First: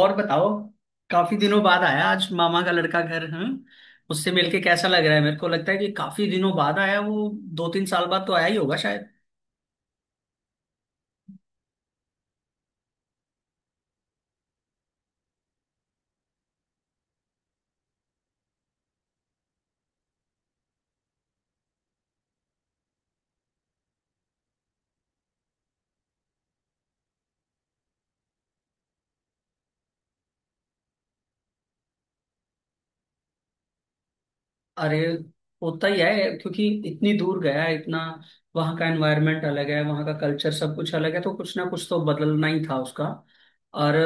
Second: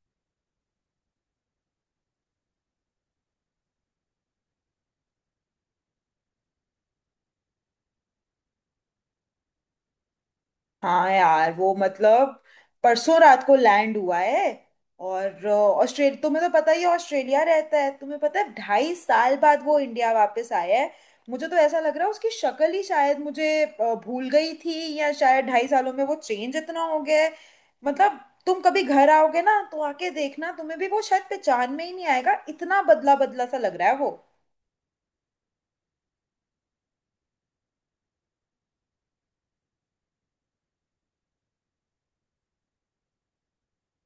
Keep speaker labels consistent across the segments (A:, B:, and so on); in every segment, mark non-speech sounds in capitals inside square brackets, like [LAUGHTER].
A: और बताओ। काफी दिनों बाद आया आज मामा का लड़का घर। उससे मिलके कैसा लग रहा है। मेरे को लगता है कि काफी दिनों बाद आया वो। 2 3 साल बाद तो आया ही होगा शायद।
B: हाँ यार वो मतलब परसों रात को लैंड हुआ है। और ऑस्ट्रेलिया तुम्हें तो पता ही है, ऑस्ट्रेलिया रहता है। तुम्हें पता है, 2.5 साल बाद वो इंडिया वापस आया है। मुझे तो ऐसा लग रहा है उसकी शक्ल ही शायद मुझे भूल गई थी, या शायद 2.5 सालों में वो चेंज इतना हो गया है। मतलब तुम कभी घर आओगे ना, तो आके देखना तुम्हें भी वो शायद पहचान में ही नहीं आएगा, इतना बदला बदला सा लग रहा है वो।
A: अरे होता ही है, क्योंकि इतनी दूर गया है, इतना। वहाँ का एनवायरनमेंट अलग है, वहाँ का कल्चर सब कुछ अलग है, तो कुछ ना कुछ तो बदलना ही था उसका। और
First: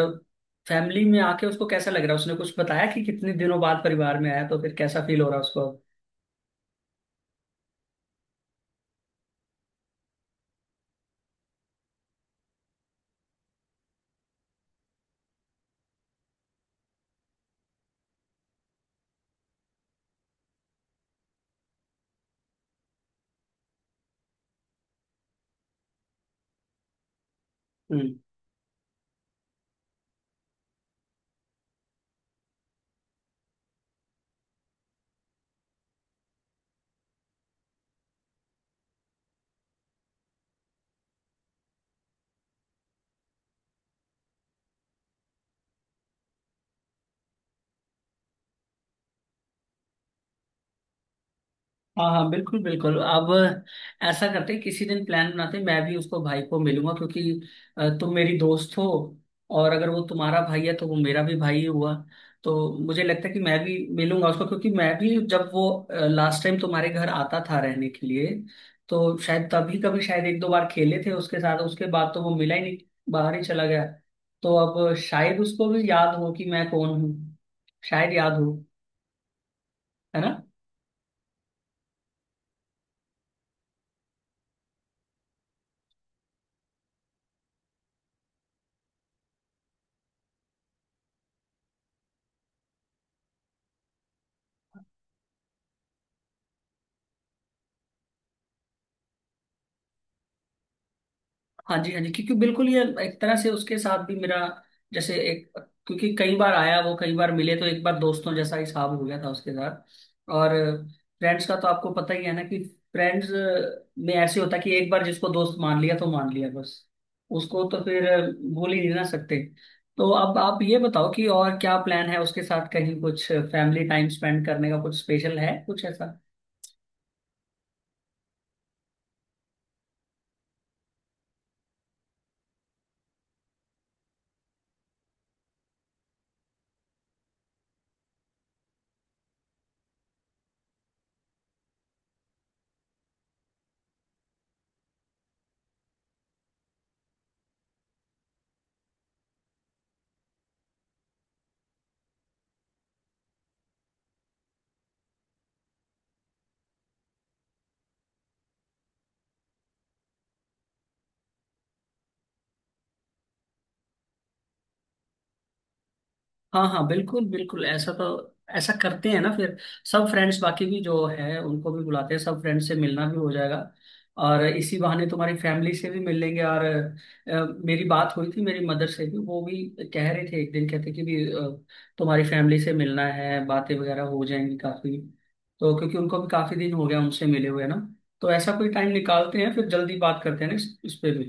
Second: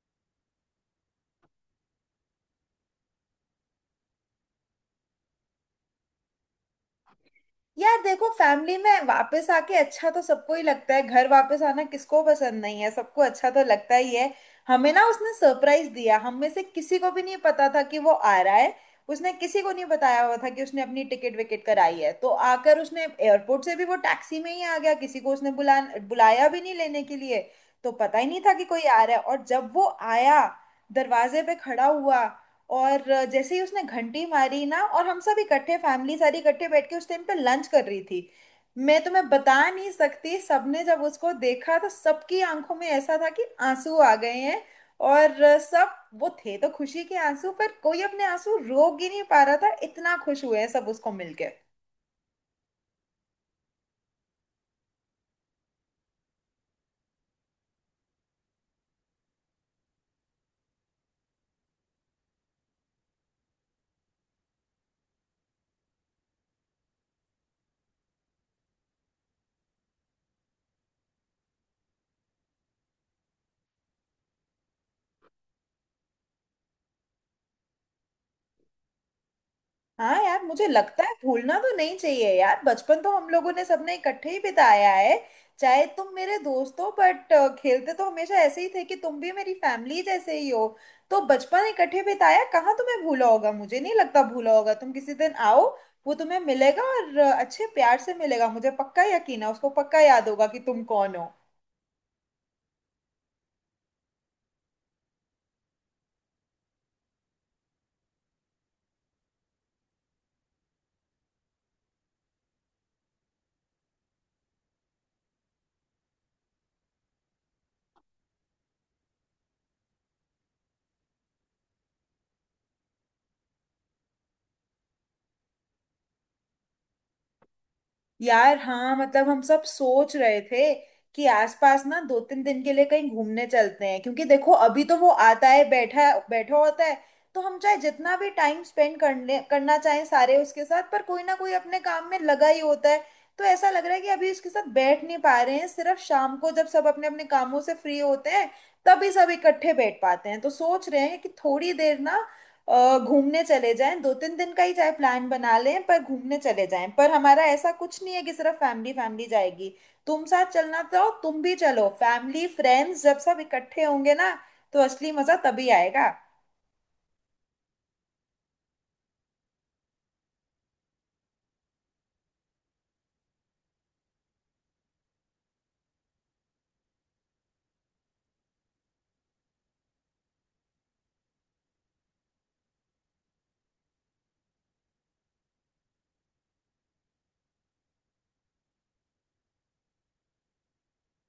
A: फैमिली में आके उसको कैसा लग रहा है? उसने कुछ बताया कि कितने दिनों बाद परिवार में आया तो फिर कैसा फील हो रहा है उसको?
B: यार देखो, फैमिली में वापस आके अच्छा तो सबको ही लगता है। घर वापस आना किसको पसंद नहीं है, सबको अच्छा तो लगता ही है। हमें ना उसने सरप्राइज दिया, हम में से किसी को भी नहीं पता था कि वो आ रहा है। उसने किसी को नहीं बताया हुआ था कि उसने अपनी टिकट विकेट कराई है, तो आकर उसने एयरपोर्ट से भी वो टैक्सी में ही आ गया, किसी को उसने बुलाया भी नहीं लेने के लिए। तो पता ही नहीं था कि कोई आ रहा है, और जब वो आया, दरवाजे पे खड़ा हुआ। और जैसे ही उसने घंटी मारी ना, और हम सब इकट्ठे फैमिली सारी इकट्ठे बैठ के उस टाइम पे लंच कर रही थी। मैं तुम्हें बता नहीं सकती, सबने जब उसको देखा तो सबकी आंखों में ऐसा था कि आंसू आ गए हैं। और सब वो थे तो खुशी के आंसू, पर कोई अपने आंसू रोक ही नहीं पा रहा था, इतना खुश हुए हैं सब उसको मिलके।
A: हाँ हाँ, बिल्कुल बिल्कुल। अब ऐसा करते हैं, किसी दिन प्लान बनाते हैं, मैं भी उसको, भाई को मिलूंगा। क्योंकि तुम मेरी दोस्त हो, और अगर वो तुम्हारा भाई है तो वो मेरा भी भाई हुआ। तो मुझे लगता है कि मैं भी मिलूंगा उसको, क्योंकि मैं भी जब वो लास्ट टाइम तुम्हारे घर आता था रहने के लिए, तो शायद तभी कभी, शायद एक दो बार खेले थे उसके साथ। उसके बाद तो वो मिला ही नहीं, बाहर ही चला गया। तो अब शायद उसको भी याद हो कि मैं कौन हूँ। शायद याद हो।
B: हाँ
A: है ना।
B: यार, मुझे लगता है भूलना तो नहीं चाहिए यार, बचपन तो हम लोगों ने सबने इकट्ठे ही बिताया है। चाहे तुम मेरे दोस्त हो बट खेलते तो हमेशा ऐसे ही थे कि तुम भी मेरी फैमिली जैसे ही हो। तो बचपन इकट्ठे बिताया, कहाँ तुम्हें भूला होगा, मुझे नहीं लगता भूला होगा। तुम किसी दिन आओ, वो तुम्हें मिलेगा, और अच्छे प्यार से मिलेगा। मुझे पक्का यकीन है उसको पक्का याद होगा कि तुम कौन हो।
A: हाँ जी, हाँ जी। क्योंकि बिल्कुल, ये एक तरह से उसके साथ भी मेरा, जैसे एक, क्योंकि कई बार आया वो, कई बार मिले, तो एक बार दोस्तों जैसा हिसाब हो गया था उसके साथ। और फ्रेंड्स का तो आपको पता ही है ना, कि फ्रेंड्स में ऐसे होता है कि एक बार जिसको दोस्त मान लिया तो मान लिया बस। उसको तो फिर भूल ही नहीं ना सकते। तो अब आप ये बताओ कि और क्या प्लान है उसके साथ, कहीं कुछ फैमिली टाइम स्पेंड करने का, कुछ स्पेशल है कुछ ऐसा?
B: यार हाँ, मतलब हम सब सोच रहे थे कि आसपास ना 2-3 दिन के लिए कहीं घूमने चलते हैं, क्योंकि देखो अभी तो वो आता है बैठा बैठा होता है। तो हम चाहे जितना भी टाइम स्पेंड करने करना चाहें सारे उसके साथ, पर कोई ना कोई अपने काम में लगा ही होता है। तो ऐसा लग रहा है कि अभी उसके साथ बैठ नहीं पा रहे हैं, सिर्फ शाम को जब सब अपने अपने कामों से फ्री होते हैं तभी सब इकट्ठे बैठ पाते हैं। तो सोच रहे हैं कि थोड़ी देर ना घूमने चले जाएं, 2-3 दिन का ही चाहे प्लान बना लें, पर घूमने चले जाएं। पर हमारा ऐसा कुछ नहीं है कि सिर्फ फैमिली फैमिली जाएगी, तुम साथ चलना, तो तुम भी चलो। फैमिली फ्रेंड्स जब सब इकट्ठे होंगे ना, तो असली मजा तभी आएगा।
A: हाँ हाँ, बिल्कुल बिल्कुल। ऐसा तो, ऐसा करते हैं ना फिर, सब फ्रेंड्स बाकी भी जो है उनको भी बुलाते हैं, सब फ्रेंड्स से मिलना भी हो जाएगा। और इसी बहाने तुम्हारी फैमिली से भी मिल लेंगे। और मेरी बात हुई थी मेरी मदर से, भी वो भी कह रहे थे एक दिन, कहते कि, भी तुम्हारी फैमिली से मिलना है, बातें वगैरह हो जाएंगी काफी। तो क्योंकि उनको भी काफी दिन हो गया उनसे मिले हुए ना। तो ऐसा कोई टाइम निकालते हैं, फिर जल्दी बात करते हैं ना इस पे भी।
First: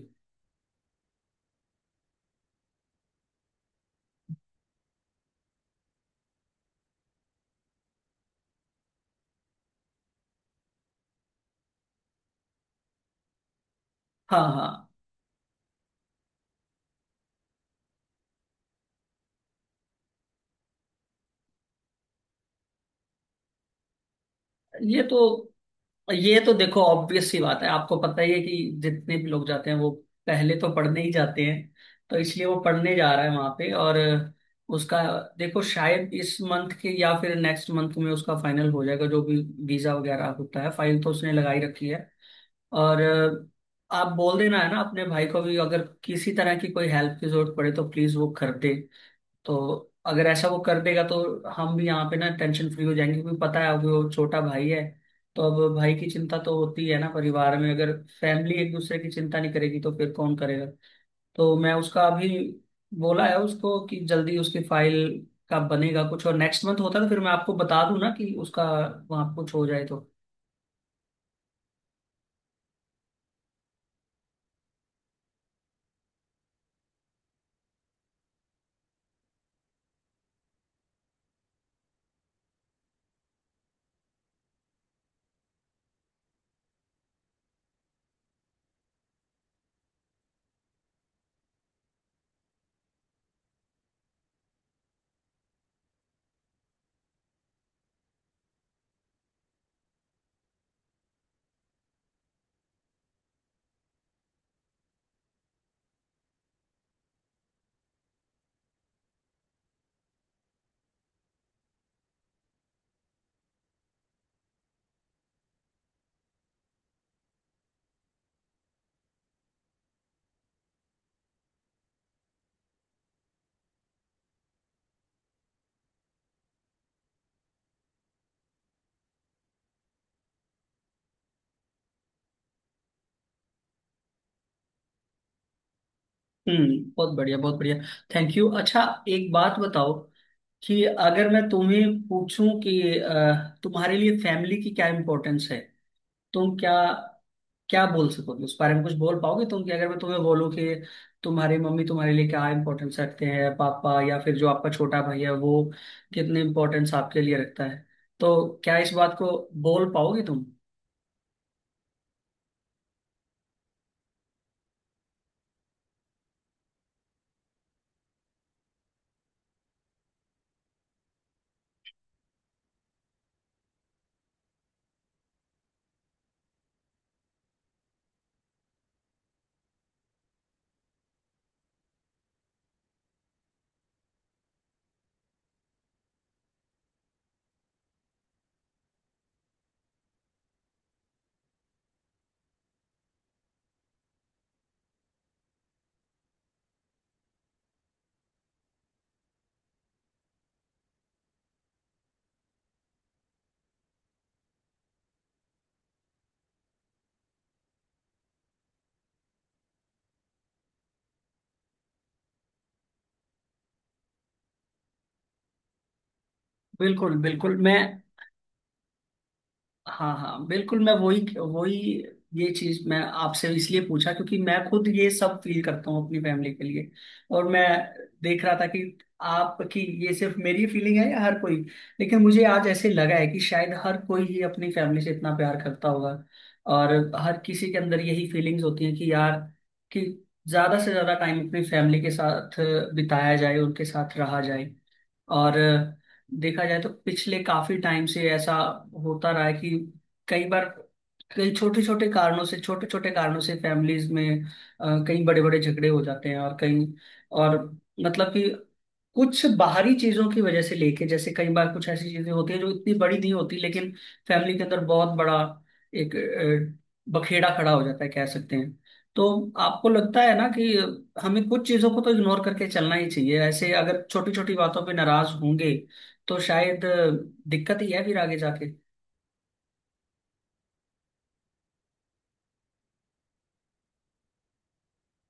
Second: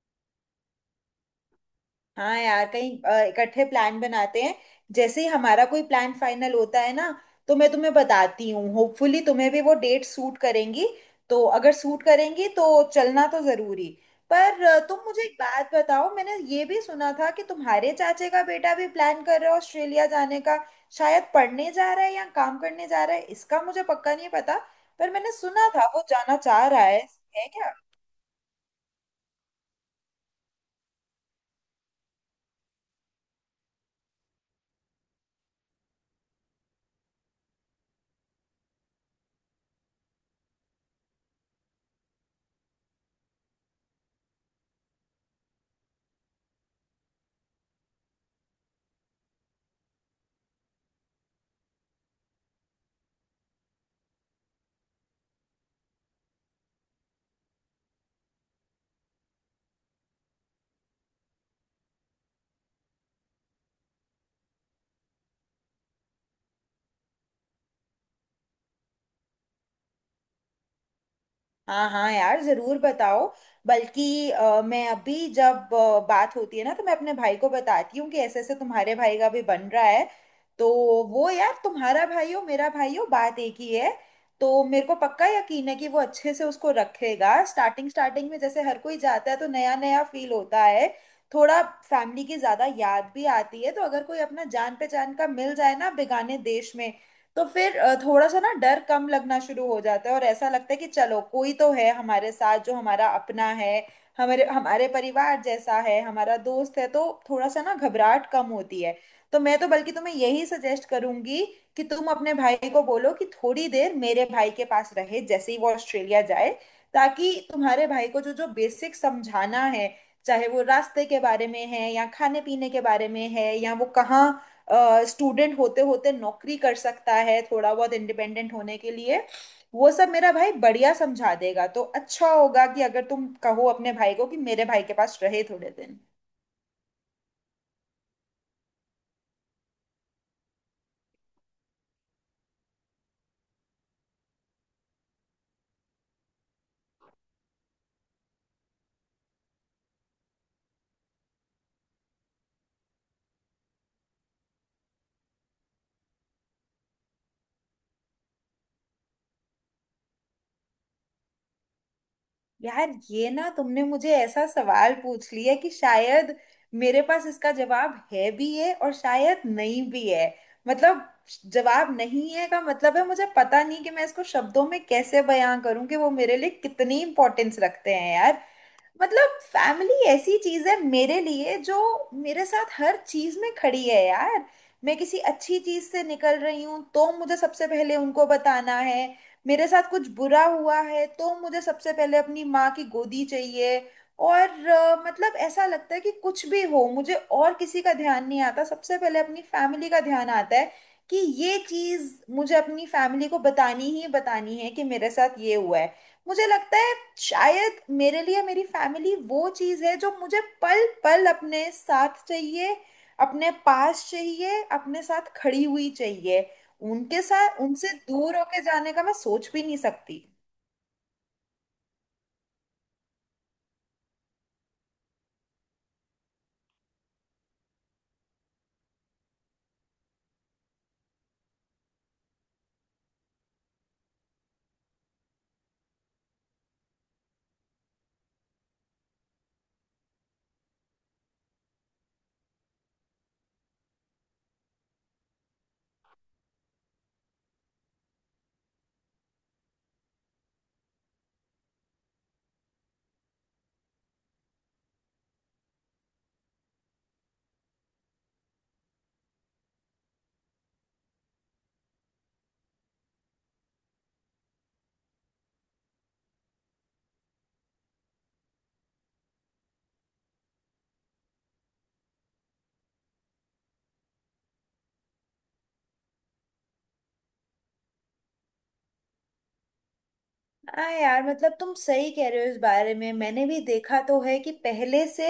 B: हाँ यार, कहीं इकट्ठे प्लान बनाते हैं। जैसे ही हमारा कोई प्लान फाइनल होता है ना, तो मैं तुम्हें बताती हूँ, होपफुली तुम्हें भी वो डेट सूट करेंगी। तो अगर सूट करेंगी तो चलना तो जरूरी।
A: हाँ
B: पर
A: हाँ।
B: तुम मुझे एक बात बताओ, मैंने ये भी सुना था कि तुम्हारे चाचे का बेटा भी प्लान कर रहा है ऑस्ट्रेलिया जाने का। शायद पढ़ने जा रहा है या काम करने जा रहा है, इसका मुझे पक्का नहीं पता।
A: ये
B: पर मैंने
A: तो
B: सुना था वो जाना
A: ये तो
B: चाह रहा
A: देखो
B: है।
A: ऑब्वियस सी
B: है
A: बात है,
B: क्या?
A: आपको पता ही है कि जितने भी लोग जाते हैं वो पहले तो पढ़ने ही जाते हैं। तो इसलिए वो पढ़ने जा रहा है वहां पे। और उसका, देखो शायद इस मंथ के या फिर नेक्स्ट मंथ में उसका फाइनल हो जाएगा, जो भी वीजा वगैरह होता है। फाइल तो उसने लगाई रखी है। और आप बोल देना है ना अपने भाई को भी, अगर किसी तरह की कोई हेल्प की जरूरत पड़े तो प्लीज वो कर दे। तो अगर ऐसा वो कर देगा तो हम भी यहाँ पे ना टेंशन फ्री हो जाएंगे, क्योंकि पता है अब वो छोटा भाई है। तो अब भाई की चिंता तो होती है ना, परिवार में अगर फैमिली एक दूसरे की चिंता नहीं करेगी तो फिर कौन करेगा। तो मैं उसका अभी बोला है उसको कि जल्दी उसकी फाइल का बनेगा कुछ, और नेक्स्ट मंथ होता है तो फिर मैं आपको बता दूं ना, कि उसका वहाँ कुछ हो जाए तो।
B: हाँ हाँ यार, जरूर बताओ। बल्कि मैं अभी जब बात होती है ना, तो मैं अपने भाई को बताती हूँ कि ऐसे ऐसे तुम्हारे भाई का भी बन रहा है। तो वो यार, तुम्हारा भाई हो मेरा भाई हो बात एक ही है। तो मेरे को पक्का यकीन है कि वो अच्छे से उसको रखेगा। स्टार्टिंग स्टार्टिंग में जैसे हर कोई जाता है तो नया नया फील होता है, थोड़ा फैमिली की ज्यादा याद भी आती है। तो अगर कोई अपना जान पहचान का मिल जाए ना बेगाने देश में, तो फिर थोड़ा सा ना डर कम लगना शुरू हो जाता है और ऐसा लगता है कि चलो कोई तो है हमारे साथ जो हमारा अपना है, हमारे हमारे परिवार जैसा है, हमारा दोस्त है। तो थोड़ा सा ना घबराहट कम होती है। तो मैं तो बल्कि तुम्हें यही सजेस्ट करूंगी कि तुम अपने भाई को बोलो कि थोड़ी देर मेरे भाई के पास रहे, जैसे ही वो ऑस्ट्रेलिया जाए, ताकि तुम्हारे भाई को जो जो बेसिक समझाना है, चाहे वो रास्ते के बारे में है या खाने पीने के बारे में है, या वो कहाँ स्टूडेंट होते होते नौकरी कर सकता है थोड़ा बहुत इंडिपेंडेंट होने के लिए, वो सब मेरा भाई बढ़िया समझा देगा। तो अच्छा होगा कि अगर तुम कहो अपने भाई को कि मेरे भाई के पास रहे थोड़े दिन।
A: हम्म, बहुत बढ़िया, बहुत बढ़िया। Thank you. अच्छा, एक बात बताओ, कि अगर मैं तुम्हें पूछूं कि तुम्हारे लिए फैमिली की क्या इंपॉर्टेंस है, तुम क्या क्या बोल सकोगे उस बारे में? कुछ बोल पाओगे तुम? कि अगर मैं तुम्हें बोलूं कि तुम्हारी मम्मी तुम्हारे लिए क्या इंपॉर्टेंस रखते हैं, पापा, या फिर जो आपका छोटा भाई है वो कितने इंपॉर्टेंस आपके लिए रखता है? तो क्या इस बात को बोल पाओगे तुम?
B: यार ये ना, तुमने मुझे ऐसा सवाल पूछ लिया कि शायद मेरे पास इसका जवाब है भी है और शायद नहीं भी है। मतलब जवाब नहीं है का मतलब है, मुझे पता नहीं कि मैं इसको शब्दों में कैसे बयां करूं कि वो मेरे लिए कितनी इंपॉर्टेंस रखते हैं यार। मतलब फैमिली ऐसी चीज है मेरे लिए जो मेरे साथ हर चीज में खड़ी है यार। मैं किसी अच्छी चीज से निकल रही हूँ तो मुझे सबसे पहले उनको बताना है, मेरे साथ कुछ बुरा हुआ है तो मुझे सबसे पहले अपनी माँ की गोदी चाहिए। और मतलब ऐसा लगता है कि कुछ भी हो मुझे और किसी का ध्यान नहीं आता, सबसे पहले अपनी फैमिली का ध्यान आता है कि ये चीज मुझे अपनी फैमिली को बतानी ही बतानी है, कि मेरे साथ ये हुआ है। मुझे लगता है शायद मेरे लिए मेरी फैमिली वो चीज है जो मुझे पल पल अपने साथ चाहिए, अपने पास चाहिए, अपने साथ खड़ी हुई चाहिए।
A: बिल्कुल
B: उनके
A: बिल्कुल।
B: साथ
A: मैं,
B: उनसे दूर होके जाने का मैं सोच भी नहीं
A: हाँ
B: सकती।
A: हाँ, बिल्कुल। मैं वही वही, ये चीज मैं आपसे इसलिए पूछा क्योंकि मैं खुद ये सब फील करता हूँ अपनी फैमिली के लिए। और मैं देख रहा था कि आपकी, ये सिर्फ मेरी फीलिंग है या हर कोई। लेकिन मुझे आज ऐसे लगा है कि शायद हर कोई ही अपनी फैमिली से इतना प्यार करता होगा। और हर किसी के अंदर यही फीलिंग्स होती हैं कि यार, कि ज्यादा से ज्यादा टाइम अपनी फैमिली के साथ बिताया जाए, उनके साथ रहा जाए। और देखा जाए तो पिछले काफी टाइम से ऐसा होता रहा है कि कई बार, कई छोटे छोटे कारणों से, छोटे छोटे कारणों से फैमिलीज में कई बड़े बड़े झगड़े हो जाते हैं, और कई, और मतलब कि, कुछ बाहरी चीजों की वजह से लेके, जैसे कई बार कुछ ऐसी चीजें होती हैं जो इतनी बड़ी नहीं होती, लेकिन फैमिली के अंदर बहुत बड़ा एक बखेड़ा खड़ा हो जाता है, कह सकते हैं। तो आपको लगता है ना कि हमें कुछ चीजों को तो इग्नोर करके चलना ही चाहिए, ऐसे अगर छोटी छोटी बातों पे नाराज होंगे तो शायद दिक्कत ही है फिर आगे जाके।
B: हाँ यार, मतलब तुम सही कह रहे हो। इस बारे में मैंने भी देखा तो है कि पहले से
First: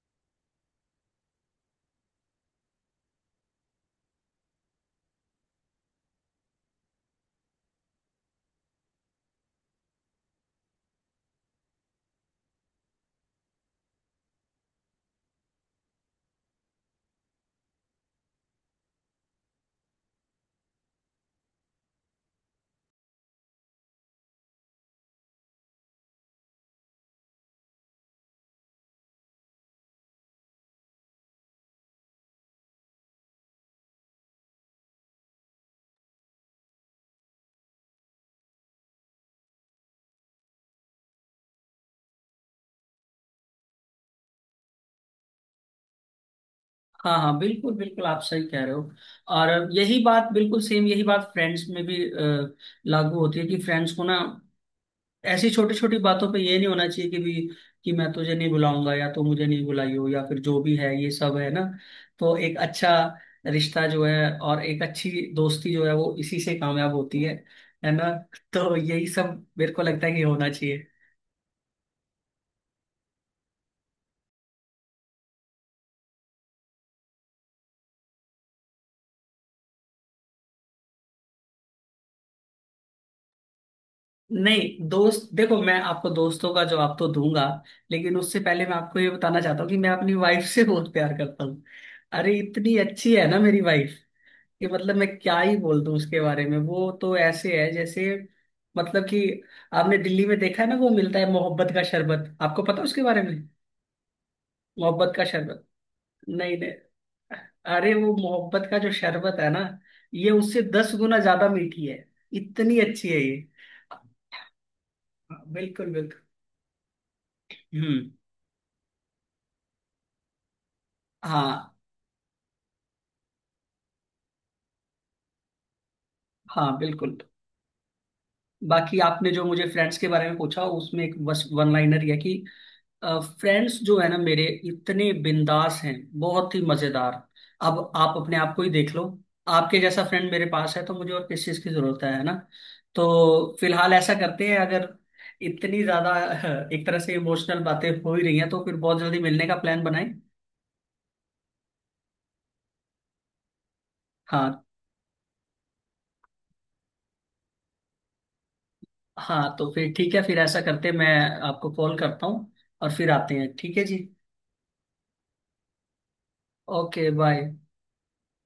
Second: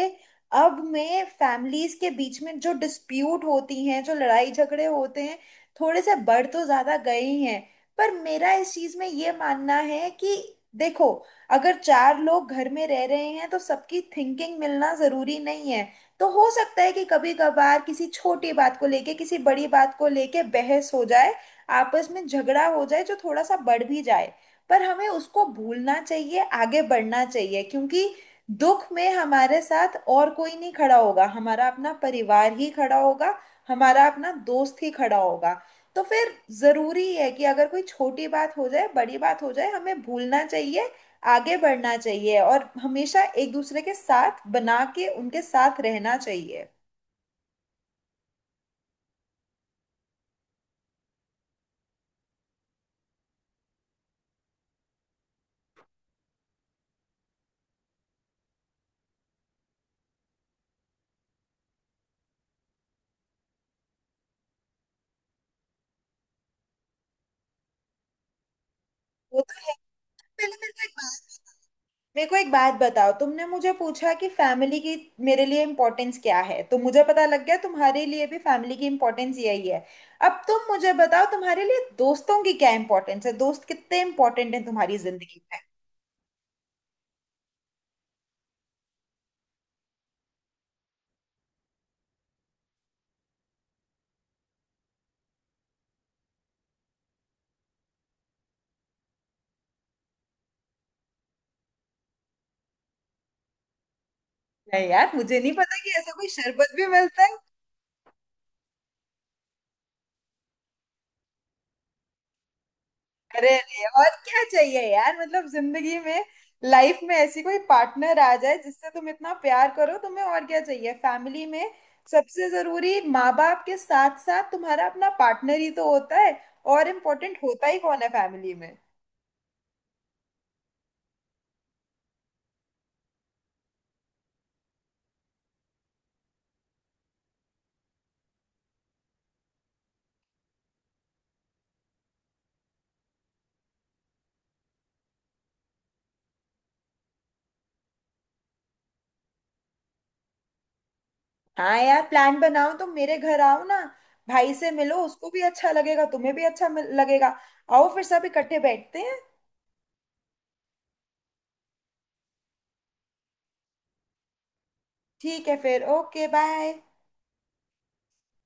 B: अब में फैमिलीज के बीच में जो डिस्प्यूट होती हैं, जो लड़ाई झगड़े होते हैं, थोड़े से बढ़ तो ज्यादा गए ही हैं। पर मेरा इस चीज में ये मानना है कि देखो, अगर चार लोग घर में रह रहे हैं तो सबकी थिंकिंग मिलना जरूरी नहीं है। तो हो सकता है कि कभी कभार किसी छोटी बात को लेके किसी बड़ी बात को लेके बहस हो जाए, आपस में झगड़ा हो जाए, जो थोड़ा सा बढ़ भी जाए। पर हमें उसको भूलना चाहिए, आगे बढ़ना चाहिए, क्योंकि दुख में हमारे साथ और कोई नहीं खड़ा होगा, हमारा अपना परिवार ही खड़ा होगा, हमारा अपना दोस्त ही खड़ा होगा। तो फिर जरूरी है कि अगर कोई छोटी बात हो जाए, बड़ी बात हो जाए, हमें भूलना चाहिए, आगे बढ़ना चाहिए और हमेशा एक दूसरे के साथ बना के उनके साथ रहना चाहिए।
A: हाँ हाँ, बिल्कुल बिल्कुल, आप सही कह रहे हो। और यही बात, बिल्कुल सेम यही बात फ्रेंड्स में भी लागू होती है, कि फ्रेंड्स को ना ऐसी छोटी छोटी बातों पे ये नहीं होना चाहिए कि, भी कि मैं तुझे नहीं बुलाऊंगा, या तू मुझे नहीं बुलाई हो, या फिर जो भी है ये सब, है ना। तो एक अच्छा रिश्ता जो है, और एक अच्छी दोस्ती जो है, वो इसी से कामयाब होती है। है ना। [LAUGHS] तो यही
B: वो
A: सब
B: तो
A: मेरे
B: है।
A: को लगता है कि होना
B: पहले
A: चाहिए।
B: मेरे को एक बात बताओ, तुमने मुझे पूछा कि फैमिली की मेरे लिए इम्पोर्टेंस क्या है, तो मुझे पता लग गया तुम्हारे लिए भी फैमिली की इम्पोर्टेंस यही है। अब तुम मुझे बताओ तुम्हारे लिए दोस्तों की क्या इम्पोर्टेंस है, दोस्त कितने इम्पोर्टेंट हैं
A: नहीं
B: तुम्हारी
A: दोस्त,
B: जिंदगी में।
A: देखो मैं आपको दोस्तों का जवाब तो दूंगा, लेकिन उससे पहले मैं आपको ये बताना चाहता हूँ कि मैं अपनी वाइफ से बहुत प्यार करता हूँ। अरे इतनी अच्छी है ना मेरी वाइफ कि मतलब मैं क्या ही बोल दूं उसके बारे में। वो तो ऐसे है जैसे, मतलब कि, आपने दिल्ली में देखा है ना वो मिलता है मोहब्बत का शरबत, आपको पता है उसके बारे में?
B: नहीं यार,
A: मोहब्बत का
B: मुझे नहीं
A: शरबत।
B: पता कि ऐसा कोई
A: नहीं नहीं,
B: शरबत भी मिलता है।
A: अरे वो मोहब्बत का जो शरबत है ना, ये उससे 10 गुना ज्यादा मीठी है। इतनी अच्छी है ये।
B: अरे अरे, और क्या चाहिए यार, मतलब
A: बिल्कुल
B: जिंदगी
A: बिल्कुल।
B: में। लाइफ में ऐसी कोई
A: हम्म।
B: पार्टनर आ जाए जिससे तुम इतना प्यार करो, तुम्हें और क्या चाहिए फैमिली में।
A: हाँ।
B: सबसे जरूरी माँ बाप के साथ साथ तुम्हारा अपना पार्टनर ही तो होता है।
A: हाँ
B: और
A: बिल्कुल।
B: इम्पोर्टेंट होता ही कौन है फैमिली में।
A: बाकी आपने जो मुझे फ्रेंड्स के बारे में पूछा, उसमें एक बस वन लाइनर है कि, फ्रेंड्स जो है ना मेरे, इतने बिंदास हैं, बहुत ही मजेदार। अब आप अपने आप को ही देख लो, आपके जैसा फ्रेंड मेरे पास है तो मुझे और किस चीज की जरूरत है ना। तो फिलहाल ऐसा करते हैं, अगर इतनी ज्यादा [LAUGHS] एक तरह से इमोशनल बातें हो ही रही हैं, तो फिर बहुत जल्दी मिलने का प्लान बनाएं।
B: हाँ यार, प्लान बनाओ, तुम मेरे घर आओ ना, भाई
A: हाँ
B: से मिलो, उसको भी अच्छा लगेगा, तुम्हें भी अच्छा लगेगा। आओ फिर सब इकट्ठे बैठते हैं।
A: हाँ, तो फिर ठीक है, फिर ऐसा करते हैं, मैं आपको कॉल करता हूँ और फिर आते हैं। ठीक है जी।
B: ठीक है फिर। Okay bye.
A: Okay bye.